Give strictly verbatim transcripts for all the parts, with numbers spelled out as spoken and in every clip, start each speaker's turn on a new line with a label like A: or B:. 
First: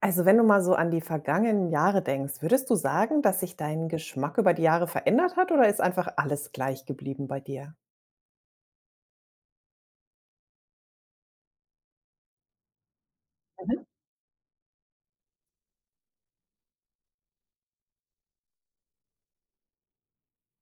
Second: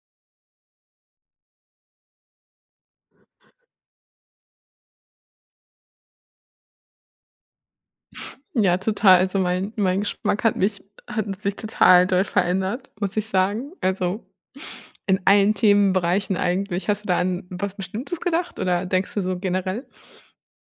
A: Also, wenn du mal so an die vergangenen Jahre denkst, würdest du sagen, dass sich dein Geschmack über die Jahre verändert hat oder ist einfach alles gleich geblieben bei dir?
B: Ja, total. Also, mein mein Geschmack hat mich hat sich total doll verändert, muss ich sagen.
A: Mhm.
B: Also, in allen Themenbereichen eigentlich. Hast du da an was Bestimmtes gedacht oder denkst du so generell?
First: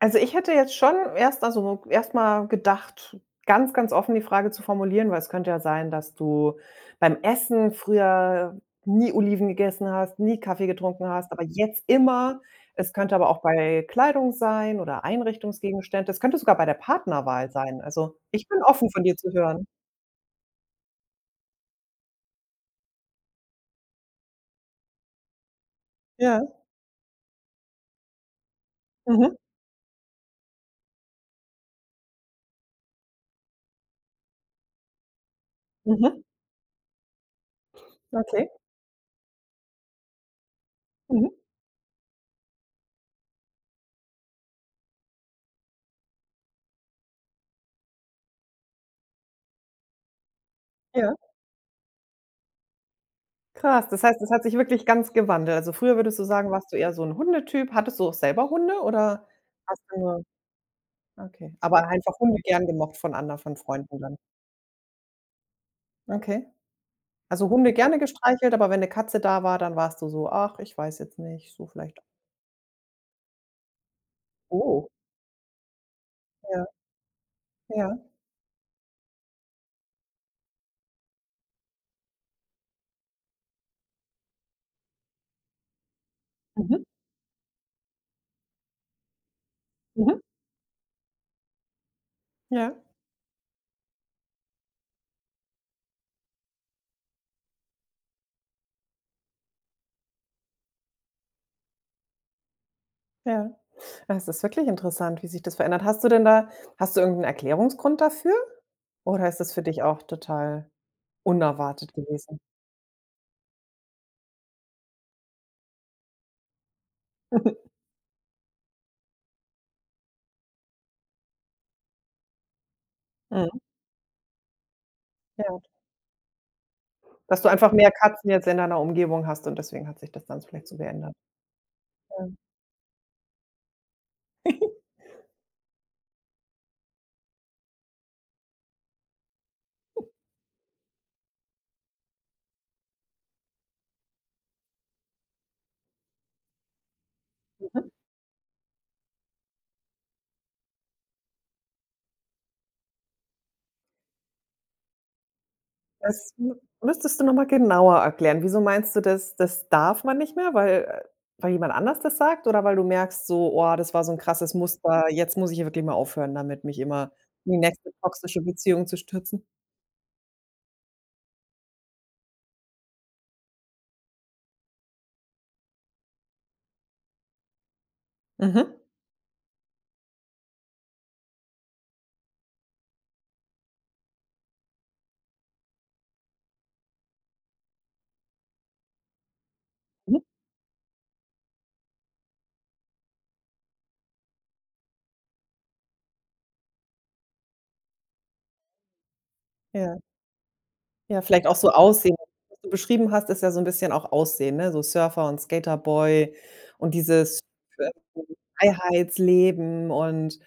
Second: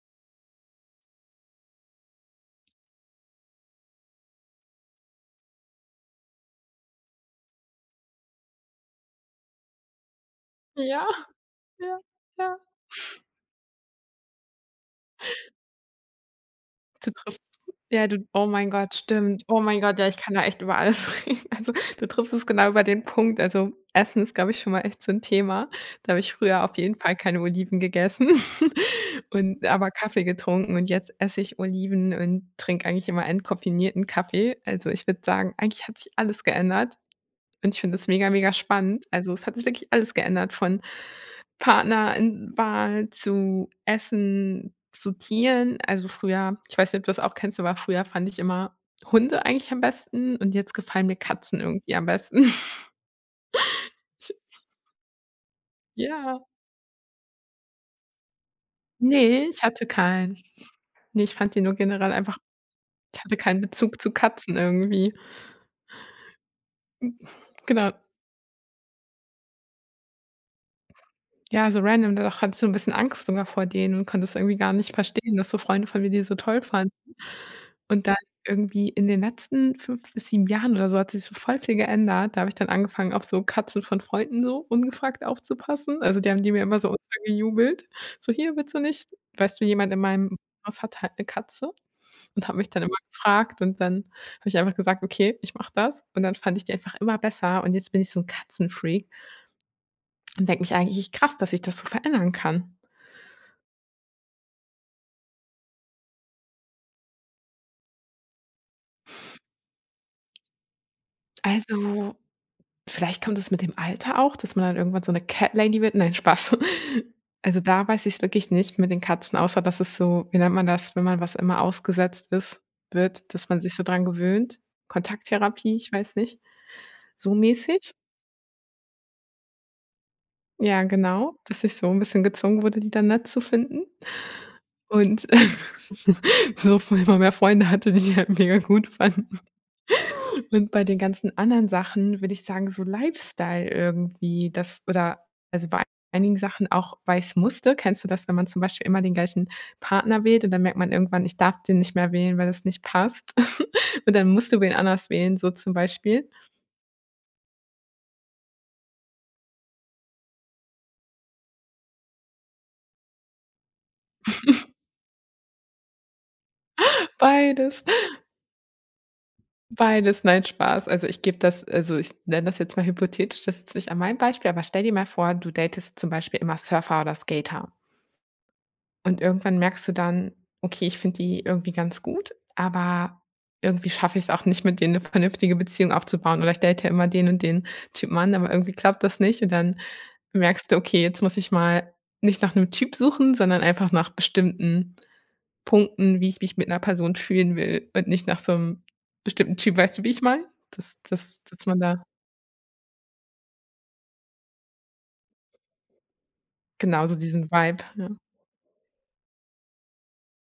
A: Also, ich hätte jetzt schon erst also, erstmal gedacht, ganz, ganz offen die Frage zu formulieren, weil es könnte ja sein, dass du beim Essen früher nie Oliven gegessen hast, nie Kaffee
B: Ja,
A: getrunken hast, aber jetzt
B: ja,
A: immer.
B: ja.
A: Es könnte aber auch bei Kleidung sein oder Einrichtungsgegenstände. Es könnte sogar bei der
B: Du triffst
A: Partnerwahl sein.
B: Ja,
A: Also,
B: du oh
A: ich bin
B: mein
A: offen,
B: Gott,
A: von dir zu
B: stimmt. Oh
A: hören.
B: mein Gott, ja, ich kann da echt über alles reden. Also, du triffst es genau über den Punkt. Also, Essen ist, glaube ich, schon mal echt so 'n Thema. Da habe ich
A: Ja.
B: früher auf jeden Fall keine Oliven gegessen
A: Mhm.
B: und aber Kaffee getrunken und jetzt esse ich Oliven und trinke eigentlich immer entkoffinierten Kaffee. Also, ich würde sagen, eigentlich hat sich
A: Mhm.
B: alles geändert. Und ich finde das mega,
A: Okay.
B: mega spannend. Also, es hat sich wirklich alles geändert von
A: Mhm.
B: Partner in Wahl zu Essen, zu Tieren. Also, früher ich weiß nicht, ob du das auch kennst, aber früher fand ich immer Hunde eigentlich am besten und jetzt gefallen
A: Ja.
B: mir Katzen irgendwie am besten.
A: Krass. Das heißt, es
B: Ich
A: hat sich wirklich ganz gewandelt. Also, früher würdest du
B: Ja.
A: sagen, warst du eher so 'n Hundetyp. Hattest du auch selber Hunde oder
B: Ne, ich
A: hast
B: hatte
A: du nur
B: keinen. Ne, ich
A: okay,
B: fand die nur
A: aber
B: generell
A: einfach
B: einfach
A: Hunde gern gemocht von
B: ich
A: ander
B: hatte
A: von
B: keinen
A: Freunden
B: Bezug zu
A: dann?
B: Katzen irgendwie.
A: Okay. Also, Hunde
B: Genau.
A: gerne gestreichelt, aber wenn 'ne Katze da war, dann warst du so: „Ach, ich weiß jetzt nicht, so
B: Ja, so
A: vielleicht“.
B: random, da doch hattest du 'n bisschen Angst sogar vor denen und konntest irgendwie gar
A: Oh,
B: nicht verstehen, dass so Freunde von mir die so toll
A: ja,
B: fanden.
A: ja.
B: Und dann irgendwie in den letzten fünf bis sieben Jahren oder so hat sich so voll viel geändert. Da habe ich dann angefangen, auf so Katzen von Freunden so ungefragt aufzupassen. Also, die haben die mir immer
A: Mhm,
B: so untergejubelt. So: „Hier, willst du nicht?“ Weißt du, jemand in
A: mhm.
B: meinem Haus hat halt 'ne Katze und hat mich
A: Ja,
B: dann immer gefragt und dann habe ich einfach gesagt: „Okay, ich mache das.“ Und dann fand ich die einfach immer besser und jetzt bin ich so 'n Katzenfreak und denke mich eigentlich: „Krass, dass ich das so verändern kann.“
A: ja. Das ist wirklich interessant, wie sich das verändert. Hast du denn da hast du irgend 'n Erklärungsgrund dafür oder ist das für dich auch total unerwartet
B: Also,
A: gewesen?
B: vielleicht kommt es mit dem Alter auch, dass man dann irgendwann so 'ne Cat Lady wird. Nein, Spaß. Also, da weiß ich's wirklich nicht mit den Katzen, außer dass es so wie nennt man das, wenn man was immer ausgesetzt ist wird, dass man
A: Mhm.
B: sich so dran gewöhnt?
A: Ja,
B: Kontakttherapie, ich weiß nicht, so
A: dass du einfach mehr
B: mäßig?
A: Katzen jetzt in deiner Umgebung hast und deswegen hat sich das dann vielleicht so
B: Ja,
A: geändert.
B: genau, dass ich so 'n bisschen
A: Ja,
B: gezwungen wurde, die dann nett zu finden und so immer mehr Freunde hatte, die die halt mega gut fanden. Und bei den ganzen anderen Sachen würde ich sagen, so Lifestyle irgendwie, das oder also, bei einigen Sachen auch, weil ich's musste.
A: mhm.
B: Kennst du das, wenn man zum Beispiel immer den gleichen Partner wählt und dann merkt man irgendwann, ich darf den nicht mehr wählen, weil das nicht passt. Und dann musst du wen anders wählen, so zum Beispiel.
A: Das m müsstest du noch mal genauer erklären. Wieso meinst du, das das darf man nicht mehr, weil äh, weil jemand anders das sagt oder weil du merkst so: „Oh, das war so 'n krasses Muster, jetzt muss ich hier wirklich mal aufhören damit, mich immer in die
B: Beides,
A: nächste toxische Beziehung zu stürzen?“
B: beides, nein, Spaß. Also, ich gebe das also, ich nenne das jetzt mal hypothetisch, das ist nicht an meinem Beispiel, aber stell dir mal vor, du datest zum Beispiel immer Surfer oder Skater.
A: Mhm.
B: Und irgendwann merkst du dann: „Okay, ich finde die irgendwie ganz gut, aber irgendwie schaffe ich es auch nicht, mit denen eine vernünftige Beziehung aufzubauen oder ich date ja immer den und den Typen an, aber irgendwie klappt das nicht.“ Und dann
A: Mhm.
B: merkst du: „Okay, jetzt muss ich mal nicht nach einem Typ suchen, sondern einfach nach bestimmten Punkten, wie ich mich mit einer Person fühlen will und nicht nach so einem bestimmten Typ.“ Weißt
A: Ja.
B: du, wie ich meine? Das
A: Ja,
B: das
A: vielleicht auch
B: dass
A: so
B: man da
A: Aussehen. Was du beschrieben hast, ist ja so 'n bisschen auch Aussehen, ne? So Surfer und Skaterboy und
B: genauso
A: dieses
B: diesen Vibe, ja.
A: Freiheitsleben und,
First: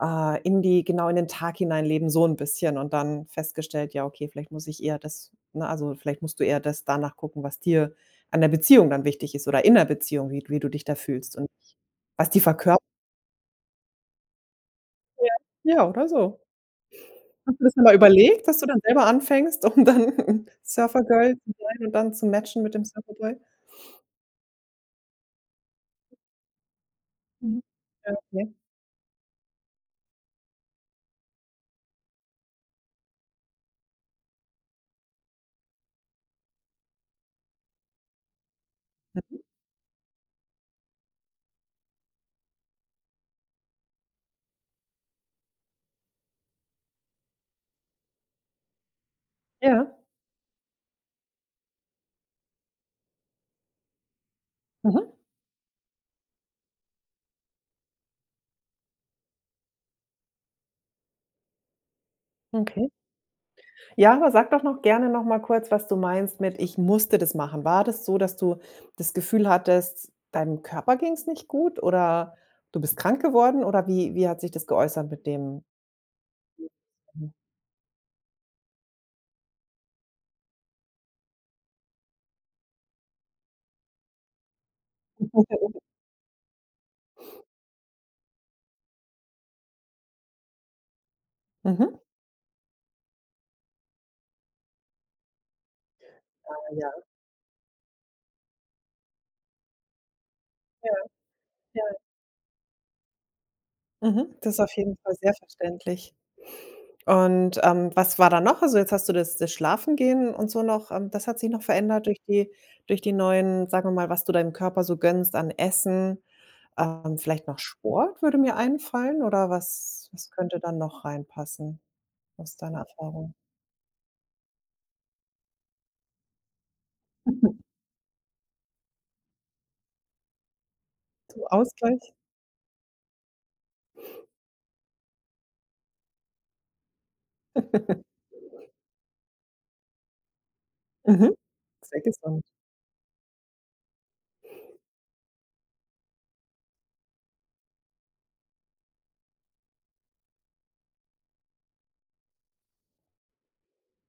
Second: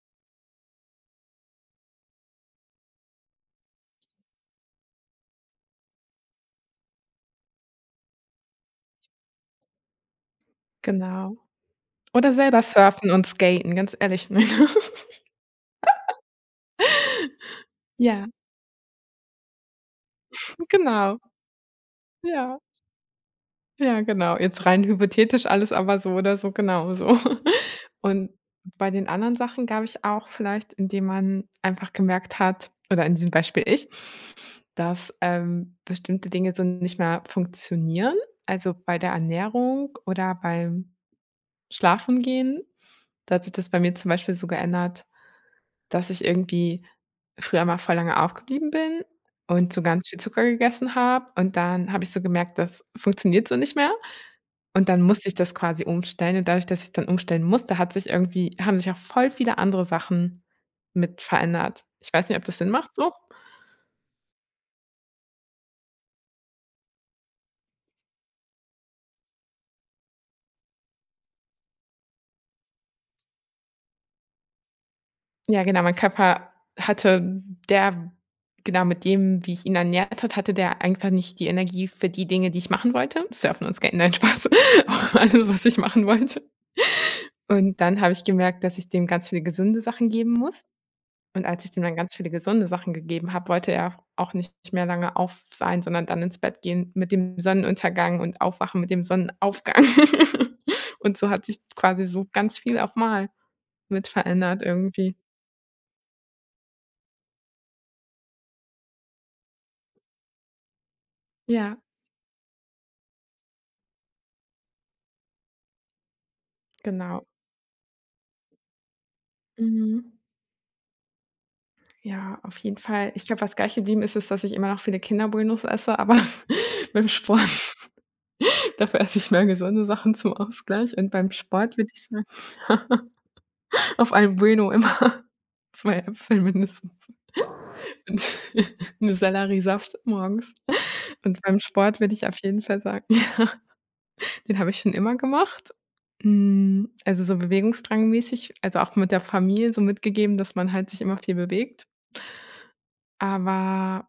A: äh, in die genau, in den Tag hineinleben, so 'n bisschen und dann festgestellt: „Ja, okay, vielleicht muss ich eher das“. Ne, also vielleicht musst du eher das danach gucken, was dir an der Beziehung dann wichtig ist oder in der Beziehung, wie wie du dich da fühlst
B: Genau.
A: und was
B: Oder
A: die
B: selber
A: verkörpert.
B: surfen und skaten, ganz ehrlich.
A: Ja, oder so. Hast du das mal
B: Ja,
A: überlegt, dass du dann selber anfängst, um dann
B: genau,
A: Surfergirl zu sein und dann zu
B: ja.
A: matchen mit dem Surferboy?
B: Ja, genau. Jetzt rein hypothetisch alles, aber so oder so genauso.
A: Mhm. Ja,
B: Und
A: okay.
B: bei den anderen Sachen gab ich auch vielleicht, indem man einfach gemerkt hat oder in diesem Beispiel ich, dass, ähm, bestimmte Dinge so nicht mehr funktionieren. Also, bei der Ernährung oder beim Schlafengehen. Da hat sich das bei mir zum Beispiel so geändert, dass ich irgendwie früher mal voll lange aufgeblieben bin und so
A: Ja.
B: ganz viel Zucker gegessen habe und dann habe ich so gemerkt, das funktioniert so nicht mehr und dann
A: Mhm.
B: musste ich das quasi umstellen und dadurch, dass ich dann umstellen musste, hat sich irgendwie haben sich auch voll viele andere Sachen mit verändert. Ich weiß nicht, ob das Sinn
A: Okay.
B: macht so.
A: Ja, aber sag doch noch gerne noch mal kurz, was du meinst mit: „Ich musste das machen.“ War das so, dass du das Gefühl hattest, deinem Körper ging's nicht gut oder du bist krank geworden oder wie wie hat sich das geäußert mit dem?
B: Ja, genau, mein Körper hatte der genau, mit dem, wie ich ihn ernährt hat, hatte der einfach nicht die Energie für die Dinge, die ich machen wollte. Surfen und Skaten, nein, Spaß. Auch alles, was ich
A: Mhm.
B: machen wollte. Und dann habe ich gemerkt, dass ich dem ganz viele gesunde Sachen geben muss. Und als ich dem
A: Mhm.
B: dann ganz viele gesunde Sachen gegeben habe, wollte er auch nicht mehr lange auf sein, sondern dann ins Bett
A: Ja,
B: gehen mit dem Sonnenuntergang und aufwachen mit dem Sonnenaufgang.
A: ja,
B: Und so hat sich
A: ja.
B: quasi so ganz viel auf mal mit
A: Mhm. Das ist
B: verändert
A: auf jeden Fall
B: irgendwie.
A: sehr verständlich. Und, ähm, was war da noch? Also, jetzt hast du das das Schlafengehen und so noch ähm, das hat sich noch
B: Ja,
A: verändert durch die durch die neuen, sagen wir mal, was du deinem Körper so gönnst an Essen Ähm,
B: genau.
A: vielleicht noch Sport würde mir einfallen oder was
B: Mhm.
A: was könnte dann noch reinpassen
B: Ja,
A: aus
B: auf jeden
A: deiner
B: Fall. Ich
A: Erfahrung?
B: glaube, was gleich geblieben ist, ist, dass ich immer noch viele Kinderbuenos esse, aber beim Sport dafür esse ich mehr gesunde Sachen zum Ausgleich und beim
A: Zum
B: Sport würde ich
A: Ausgleich?
B: sagen, auf einem Bueno immer zwei Äpfel mindestens. Und 'ne Selleriesaft morgens.
A: Mhm,
B: Und beim
A: sehr
B: Sport würde ich auf
A: gesund.
B: jeden Fall sagen, ja, den habe ich schon immer gemacht. Hm, also, so bewegungsdrangmäßig, also, auch mit der Familie so mitgegeben, dass man halt sich immer viel bewegt. Aber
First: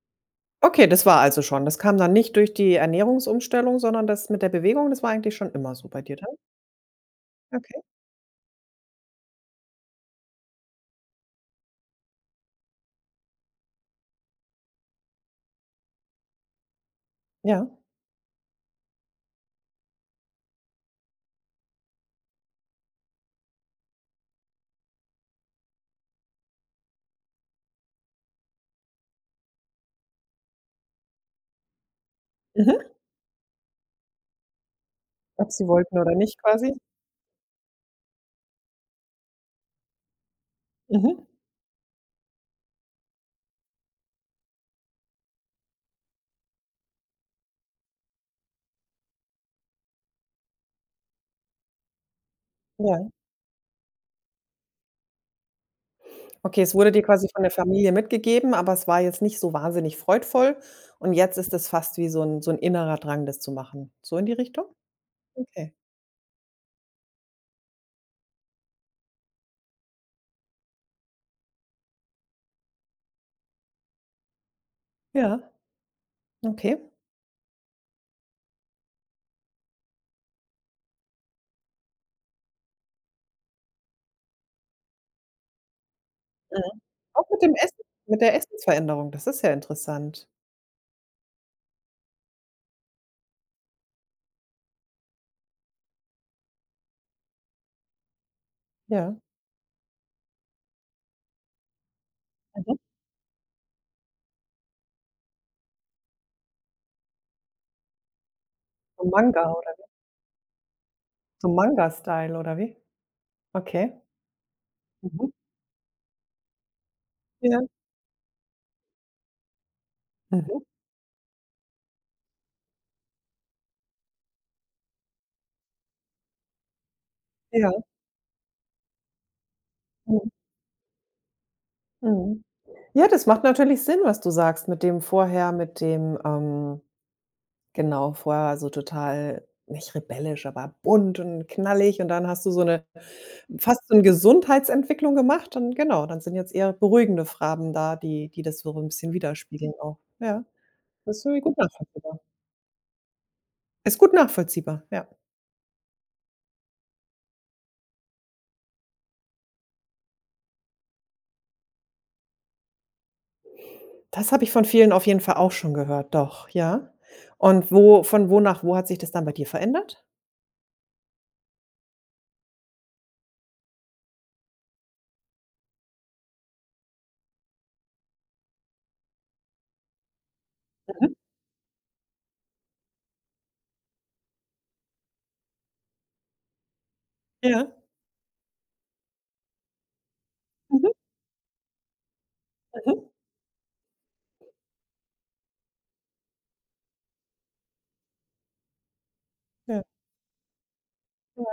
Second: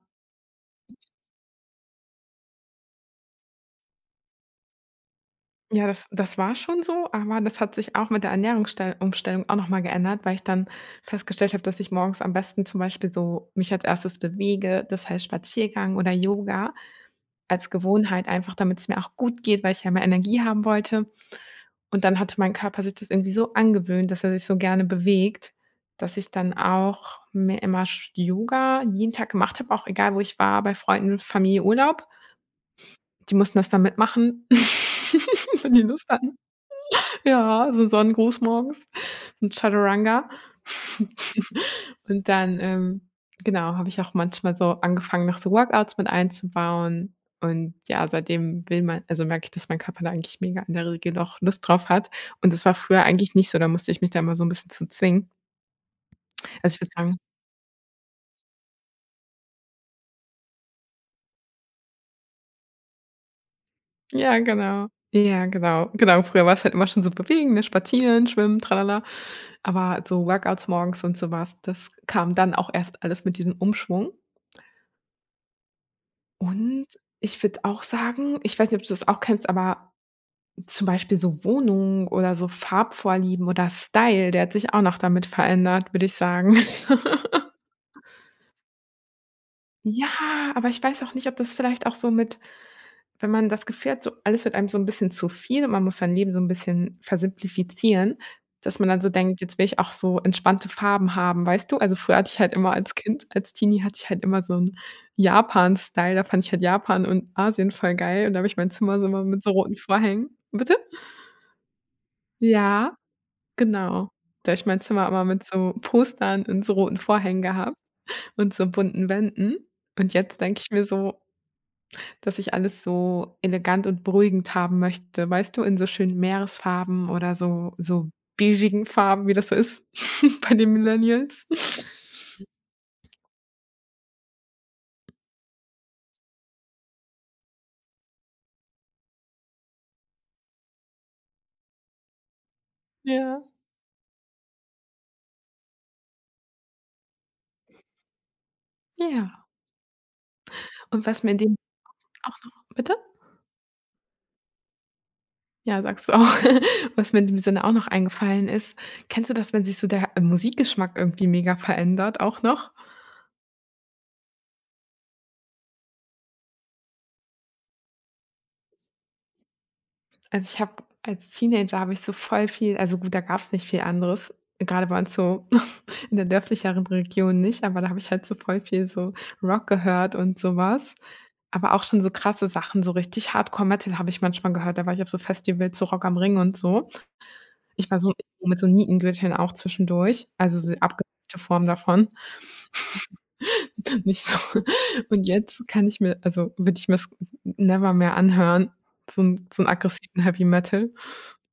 A: Okay, das war also schon. Das kam dann nicht durch die Ernährungsumstellung, sondern das mit der Bewegung, das war eigentlich schon immer
B: ja,
A: so bei
B: das
A: dir dann?
B: das war schon so, aber das hat
A: Okay,
B: sich auch mit der Ernährungsstell Umstellung auch noch mal geändert, weil ich dann festgestellt habe, dass ich morgens am besten zum Beispiel so mich als Erstes bewege, das heißt Spaziergang oder Yoga als
A: ja.
B: Gewohnheit einfach, damit es mir auch gut geht, weil ich ja mehr Energie haben wollte. Und dann hatte mein Körper sich das irgendwie so angewöhnt, dass er sich so gerne bewegt, dass ich dann auch mir immer sch Yoga jeden Tag gemacht habe, auch egal, wo ich war, bei Freunden, Familie, Urlaub.
A: Mhm.
B: Die mussten das dann mitmachen,
A: Ob sie
B: wenn die
A: wollten
B: Lust
A: oder
B: hatten.
A: nicht quasi?
B: Ja, so 'n Sonnengruß morgens, 'n Chaturanga.
A: Mhm,
B: Und dann, ähm, genau, habe ich auch manchmal so angefangen, noch so Workouts mit einzubauen. Und ja, seitdem will mein also, merke ich, dass mein Körper da eigentlich mega in der Regel auch Lust drauf hat. Und das war früher
A: ja.
B: eigentlich nicht so, da musste ich mich da immer so 'n bisschen zu zwingen.
A: Okay, es
B: Also, ich
A: wurde
B: würde
A: dir
B: sagen
A: quasi von der Familie mitgegeben, aber es war jetzt nicht so wahnsinnig freudvoll und jetzt ist es fast wie so ein so 'n innerer Drang, das zu machen. So in die
B: ja,
A: Richtung?
B: genau. Ja,
A: Okay.
B: genau, genau. Früher war's halt immer schon so bewegen, ne, spazieren, schwimmen, tralala. Aber so Workouts morgens und so was, das kam dann auch erst alles mit diesem Umschwung.
A: Ja, okay.
B: Und ich würde auch sagen ich weiß nicht, ob du das auch kennst, aber zum Beispiel so Wohnungen oder so Farbvorlieben oder Style, der hat sich auch noch damit verändert, würde ich sagen.
A: Mhm. Auch mit dem Essen mit der Essensveränderung, das ist ja
B: Ja,
A: interessant.
B: aber ich weiß auch nicht, ob das vielleicht auch so mit wenn man das Gefühl hat, so alles wird einem so 'n bisschen zu viel und man muss sein Leben so 'n bisschen versimplifizieren, dass man dann so
A: Ja.
B: denkt: „Jetzt will ich auch so entspannte Farben haben“, weißt du? Also, früher hatte ich halt immer
A: Mhm.
B: als Kind als Teenie hatte ich halt immer so 'n Japan-Style, da fand ich halt Japan und Asien voll geil und da habe ich mein Zimmer
A: So
B: so immer mit
A: Manga
B: so
A: oder
B: roten Vorhängen bitte?
A: so Manga-Style oder wie?
B: Ja,
A: Okay.
B: genau. Da habe ich mein Zimmer immer
A: Mhm.
B: mit so Postern und so roten Vorhängen
A: Ja.
B: gehabt und so bunten Wänden und jetzt denke
A: Mhm.
B: ich mir so: dass ich alles so elegant und beruhigend haben möchte, weißt du, in so schönen Meeresfarben oder so
A: Ja.
B: so beigigen Farben, wie das so ist
A: Mhm.
B: bei den Millennials.
A: Mhm. Ja, das macht natürlich Sinn, was du sagst mit dem vorher mit dem, ähm genau, vorher so total nicht rebellisch, aber bunt und knallig und dann hast du so eine
B: Ja,
A: fast so 'ne Gesundheitsentwicklung gemacht und genau, dann sind jetzt eher beruhigende Farben da, die die das so 'n bisschen
B: ja.
A: widerspiegeln auch. Ja,
B: Und
A: das
B: was
A: ist
B: mir in
A: irgendwie
B: dem
A: gut nachvollziehbar.
B: auch noch bitte?
A: Ist gut nachvollziehbar, ja.
B: Ja, sagst du auch. Was mir in dem Sinne auch noch eingefallen ist, kennst du das, wenn sich so der Musikgeschmack irgendwie mega verändert auch noch?
A: Das habe ich von vielen auf jeden Fall auch schon gehört, doch, ja. Und wo von wo nach wo hat sich das dann bei dir verändert?
B: Also, ich habe als Teenager habe ich so voll viel also gut, da gab's nicht viel anderes, grade bei uns so in der dörflicheren Region nicht, aber da habe ich halt so voll viel so Rock gehört und so was. Aber auch schon so krasse Sachen, so richtig Hardcore-Metal habe ich manchmal gehört. Da war ich auf so Festivals, so Rock am Ring und so.
A: Ja.
B: Ich war so mit so Nietengürteln auch zwischendurch, also so
A: Mhm.
B: abgewandelte Form davon.
A: Mhm.
B: Nicht so und jetzt kann ich mir also, würde ich mir's never mehr anhören, so 'n so einen
A: Ja,
B: aggressiven Heavy Metal
A: ja.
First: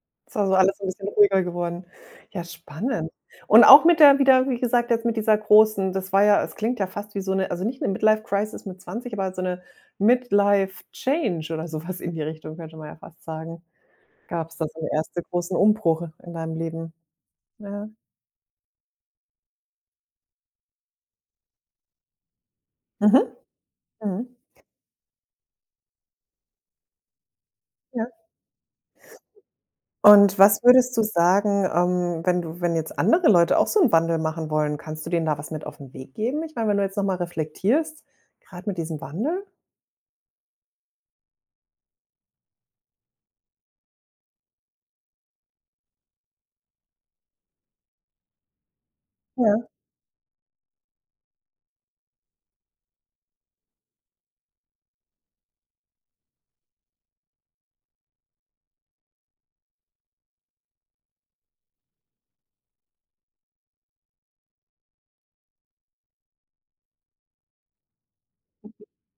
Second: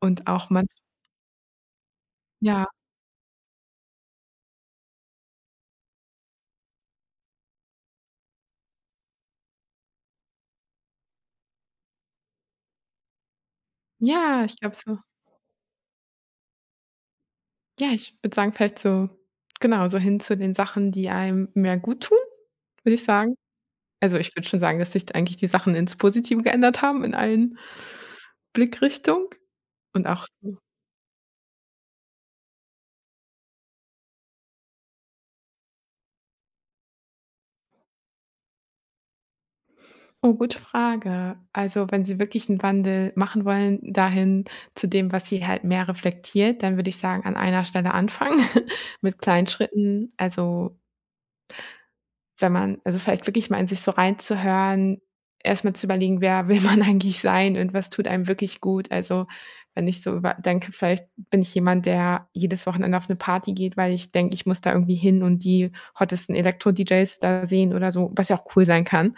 B: und
A: Ist
B: auch
A: also
B: manch
A: alles 'n bisschen ruhiger geworden. Ja,
B: ja,
A: spannend. Und auch mit der wieder, wie gesagt, jetzt mit dieser großen, das war ja, es klingt ja fast wie so 'ne, also nicht 'ne Midlife-Crisis mit zwanzig, aber so 'ne Midlife-Change oder so was in die Richtung, könnte man ja fast sagen.
B: ja, ich
A: Gab's da
B: glaube
A: so 'ne
B: so.
A: erste großen Umbruch in deinem Leben? Ja.
B: Ja, ich würde sagen, vielleicht so genau, so hin zu den Sachen, die einem mehr gut tun, würde ich
A: Mhm.
B: sagen. Also,
A: Mhm.
B: ich würde schon sagen, dass sich eigentlich die Sachen ins Positive geändert haben in allen
A: Ja.
B: Blickrichtungen und auch
A: Und
B: so
A: was würdest du sagen, ähm, wenn du wenn jetzt andere Leute auch so einen Wandel machen wollen, kannst du denen da was mit auf den Weg geben? Ich meine, wenn du jetzt noch mal reflektierst, gerade mit diesem Wandel?
B: oh, gute Frage. Also, wenn Sie wirklich einen Wandel machen wollen dahin zu dem, was Sie halt mehr reflektiert, dann würde ich sagen, an einer Stelle anfangen mit kleinen
A: Ja.
B: Schritten. Also, Wenn man also, vielleicht wirklich mal in sich so reinzuhören, erstmal zu überlegen: „Wer will man eigentlich sein und was tut einem wirklich gut?" Also, wenn ich so über denke, vielleicht bin ich jemand, der jedes Wochenende auf eine Party geht, weil ich denke, ich muss da irgendwie hin und die hottesten Elektro-D Js da sehen oder so, was ja auch cool sein kann.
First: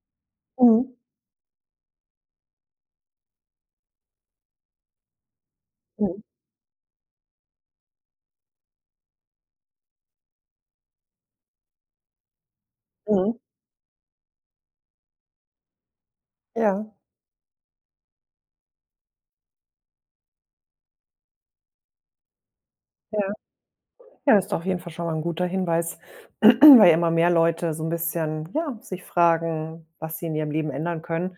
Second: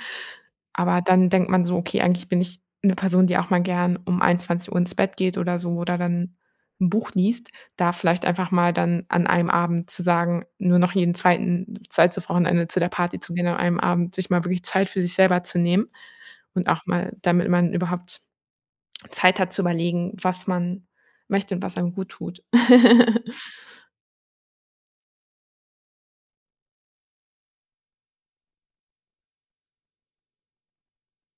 A: Mhm.
B: Aber dann denkt man so: „Okay, eigentlich bin ich eine Person, die auch mal gern um einundzwanzig Uhr ins Bett geht oder so oder
A: Mhm.
B: dann 'n Buch liest." Da vielleicht einfach mal dann an einem Abend zu sagen, nur noch jeden zweiten zweites Wochenende zu der Party
A: Mhm.
B: zu gehen, an einem Abend sich mal wirklich Zeit für sich selber zu nehmen und
A: Ja,
B: auch mal, damit man überhaupt Zeit hat zu überlegen, was man möchte und was einem gut tut.
A: ja. Ja, das ist auf jeden Fall schon mal ein guter Hinweis, weil immer mehr Leute so ein bisschen, ja, sich fragen, was sie in ihrem Leben ändern können.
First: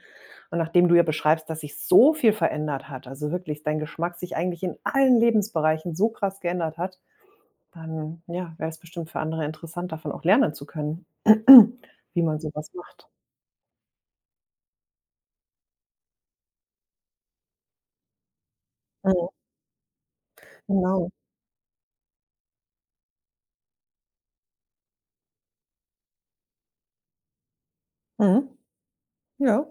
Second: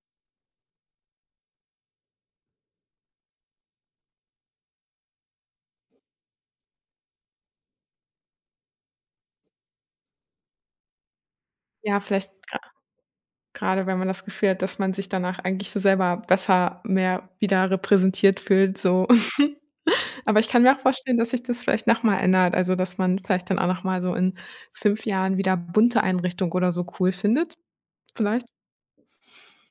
A: Und nachdem du ja beschreibst, dass sich so viel verändert hat, also wirklich dein Geschmack sich eigentlich in allen Lebensbereichen so krass geändert hat, Dann, ja, wäre es bestimmt für andere interessant, davon auch lernen zu können,
B: Ja,
A: wie
B: vielleicht
A: man
B: gra
A: sowas macht.
B: grade wenn man das Gefühl hat, dass man sich danach eigentlich so selber besser mehr wieder repräsentiert fühlt, so.
A: Mhm,
B: Aber ich kann mir auch
A: genau.
B: vorstellen, dass sich das vielleicht noch mal ändert, also, dass man vielleicht dann auch noch mal so in fünf Jahren wieder bunte Einrichtung oder so cool findet, vielleicht.
A: Mhm. Ja,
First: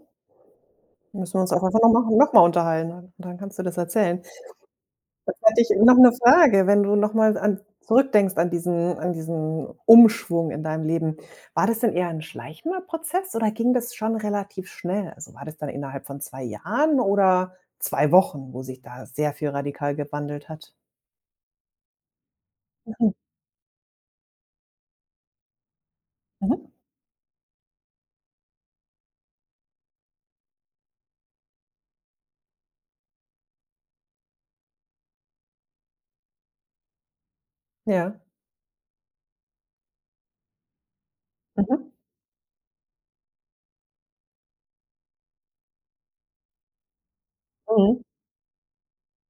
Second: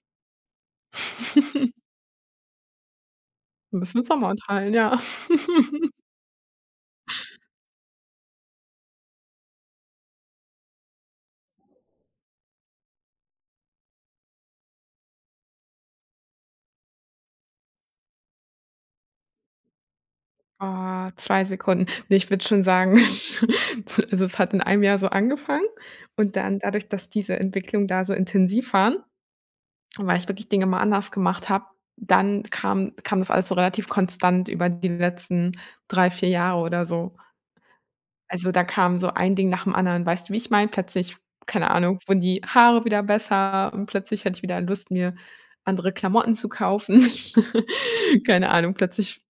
A: müssen wir uns auch einfach nochmal noch mal noch mal unterhalten, dann dann kannst du das
B: Wir müssen uns auch
A: erzählen.
B: mal unterhalten, ja.
A: Jetzt hätte ich noch eine Frage, wenn du nochmal an zurückdenkst an diesen an diesen Umschwung in deinem Leben. War das denn eher ein schleichender Prozess oder ging das schon relativ schnell? Also, war das dann innerhalb von zwei Jahren oder zwei Wochen, wo sich da sehr viel radikal gewandelt hat?
B: Oh, zwei Sekunden. Ne, ich würde schon sagen,
A: Mhm.
B: also, es hat in einem Jahr so angefangen, und dann,
A: Mhm.
B: dadurch, dass diese Entwicklung da so intensiv waren, weil ich wirklich Dinge mal anders gemacht habe, dann kam kam das alles so relativ konstant über die letzten drei, vier Jahre oder so.
A: Ja.
B: Also, da kam so ein Ding nach dem anderen, weißt du, wie ich meine? Plötzlich, keine
A: Mhm.
B: Ahnung, wurden die Haare wieder besser und plötzlich hatte ich wieder Lust, mir andere Klamotten zu kaufen.
A: Mhm.
B: Keine Ahnung, plötzlich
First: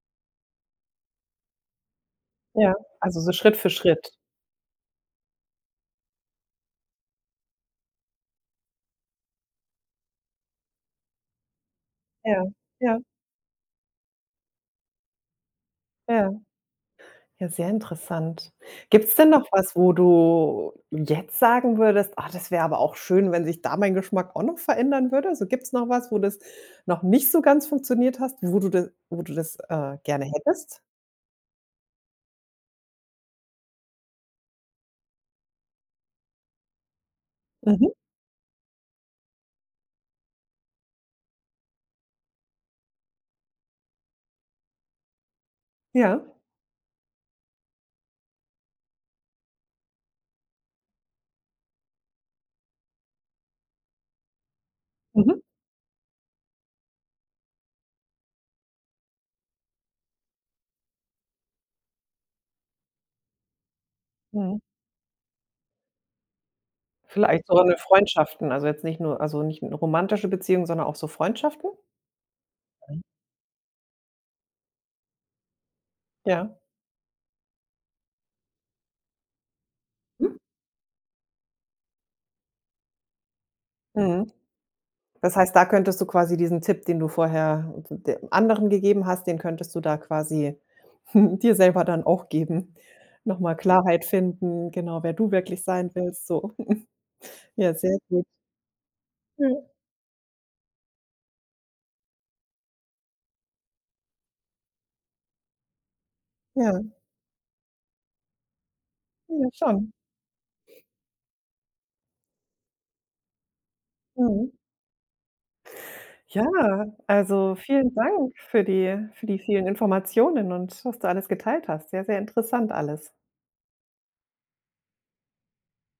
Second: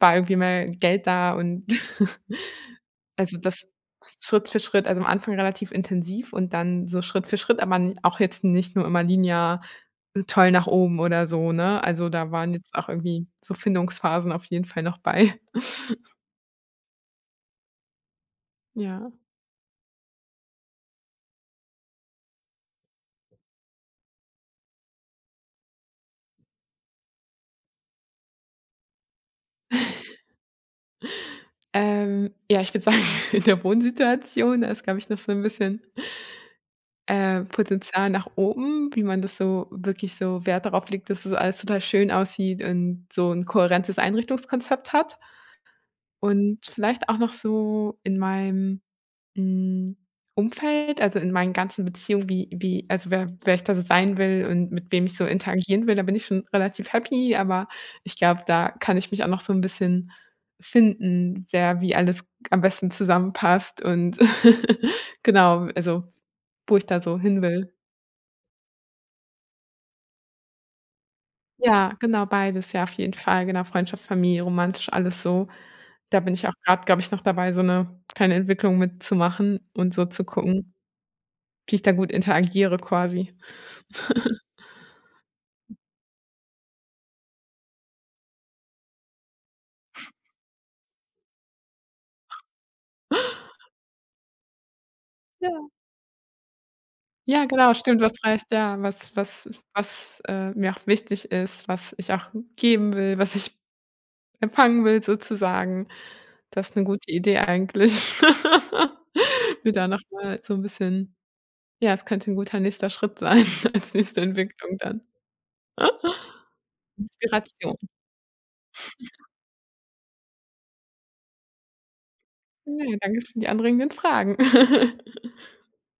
B: war irgendwie mehr Geld da und
A: Ja, also so
B: also,
A: Schritt für
B: das
A: Schritt.
B: Schritt für Schritt, also, am Anfang relativ intensiv und dann so Schritt für Schritt, aber n auch jetzt nicht nur immer linear toll nach oben oder so, ne? Also, da
A: Ja,
B: waren jetzt auch
A: ja,
B: irgendwie so Findungsphasen auf jeden Fall noch bei.
A: ja. Ja, sehr interessant.
B: Ja.
A: Gibt's denn noch was, wo du jetzt sagen würdest: „Ah, das wäre aber auch schön, wenn sich da mein Geschmack auch noch verändern würde?“ Also, gibt's noch was, wo das noch nicht so ganz funktioniert hast, wo du da wo du das, äh, gerne hättest?
B: Ähm, ja, ich würde sagen, in der Wohnsituation, da ist, glaube ich, noch so ein bisschen äh,
A: Mhm,
B: Potenzial nach oben, wie man das so wirklich so Wert darauf legt, dass es alles total schön aussieht und so ein kohärentes Einrichtungskonzept hat.
A: ja.
B: Und vielleicht auch noch so in meinem hm, Umfeld, also in meinen ganzen Beziehungen, wie wie also, wer wer ich da so sein will und mit wem ich so
A: Mhm,
B: interagieren will. Da bin ich schon relativ happy, aber ich glaube, da kann ich mich auch noch so ein bisschen finden, wer wie alles am besten zusammenpasst und
A: mhm.
B: genau, also wo ich da so hin
A: Vielleicht sogar
B: will.
A: in Freundschaften, also jetzt nicht nur, also nicht 'ne romantische Beziehung, sondern auch so Freundschaften?
B: Ja, genau, beides, ja, auf jeden Fall, genau, Freundschaft, Familie, romantisch, alles so. Da bin ich auch
A: Ja.
B: gerade, glaube ich, noch dabei, so eine kleine Entwicklung mitzumachen und so zu
A: Mhm.
B: gucken, wie ich da gut interagiere quasi.
A: Mhm. Das heißt, da könntest du quasi diesen Tipp, den du vorher de anderen gegeben hast, den könntest du da quasi dir selber dann auch geben. Nochmal Klarheit finden, genau, wer du wirklich
B: Ja,
A: sein willst, so.
B: ja,
A: Ja,
B: genau,
A: sehr
B: stimmt, du
A: gut.
B: hast recht, ja, was was
A: Ja,
B: was, äh, mir auch wichtig ist, was ich auch geben will, was ich empfangen will sozusagen. Das ist
A: ja,
B: 'ne gute Idee eigentlich.
A: ja,
B: Mir da
A: schon.
B: noch mal so 'n bisschen ja, es könnte 'n guter nächster Schritt sein als nächste
A: Mhm.
B: Entwicklung dann.
A: Ja, also
B: Inspiration.
A: vielen Dank für die für die vielen Informationen und was du alles geteilt hast. Sehr, sehr interessant
B: Ja,
A: alles.
B: danke für die anregenden Fragen.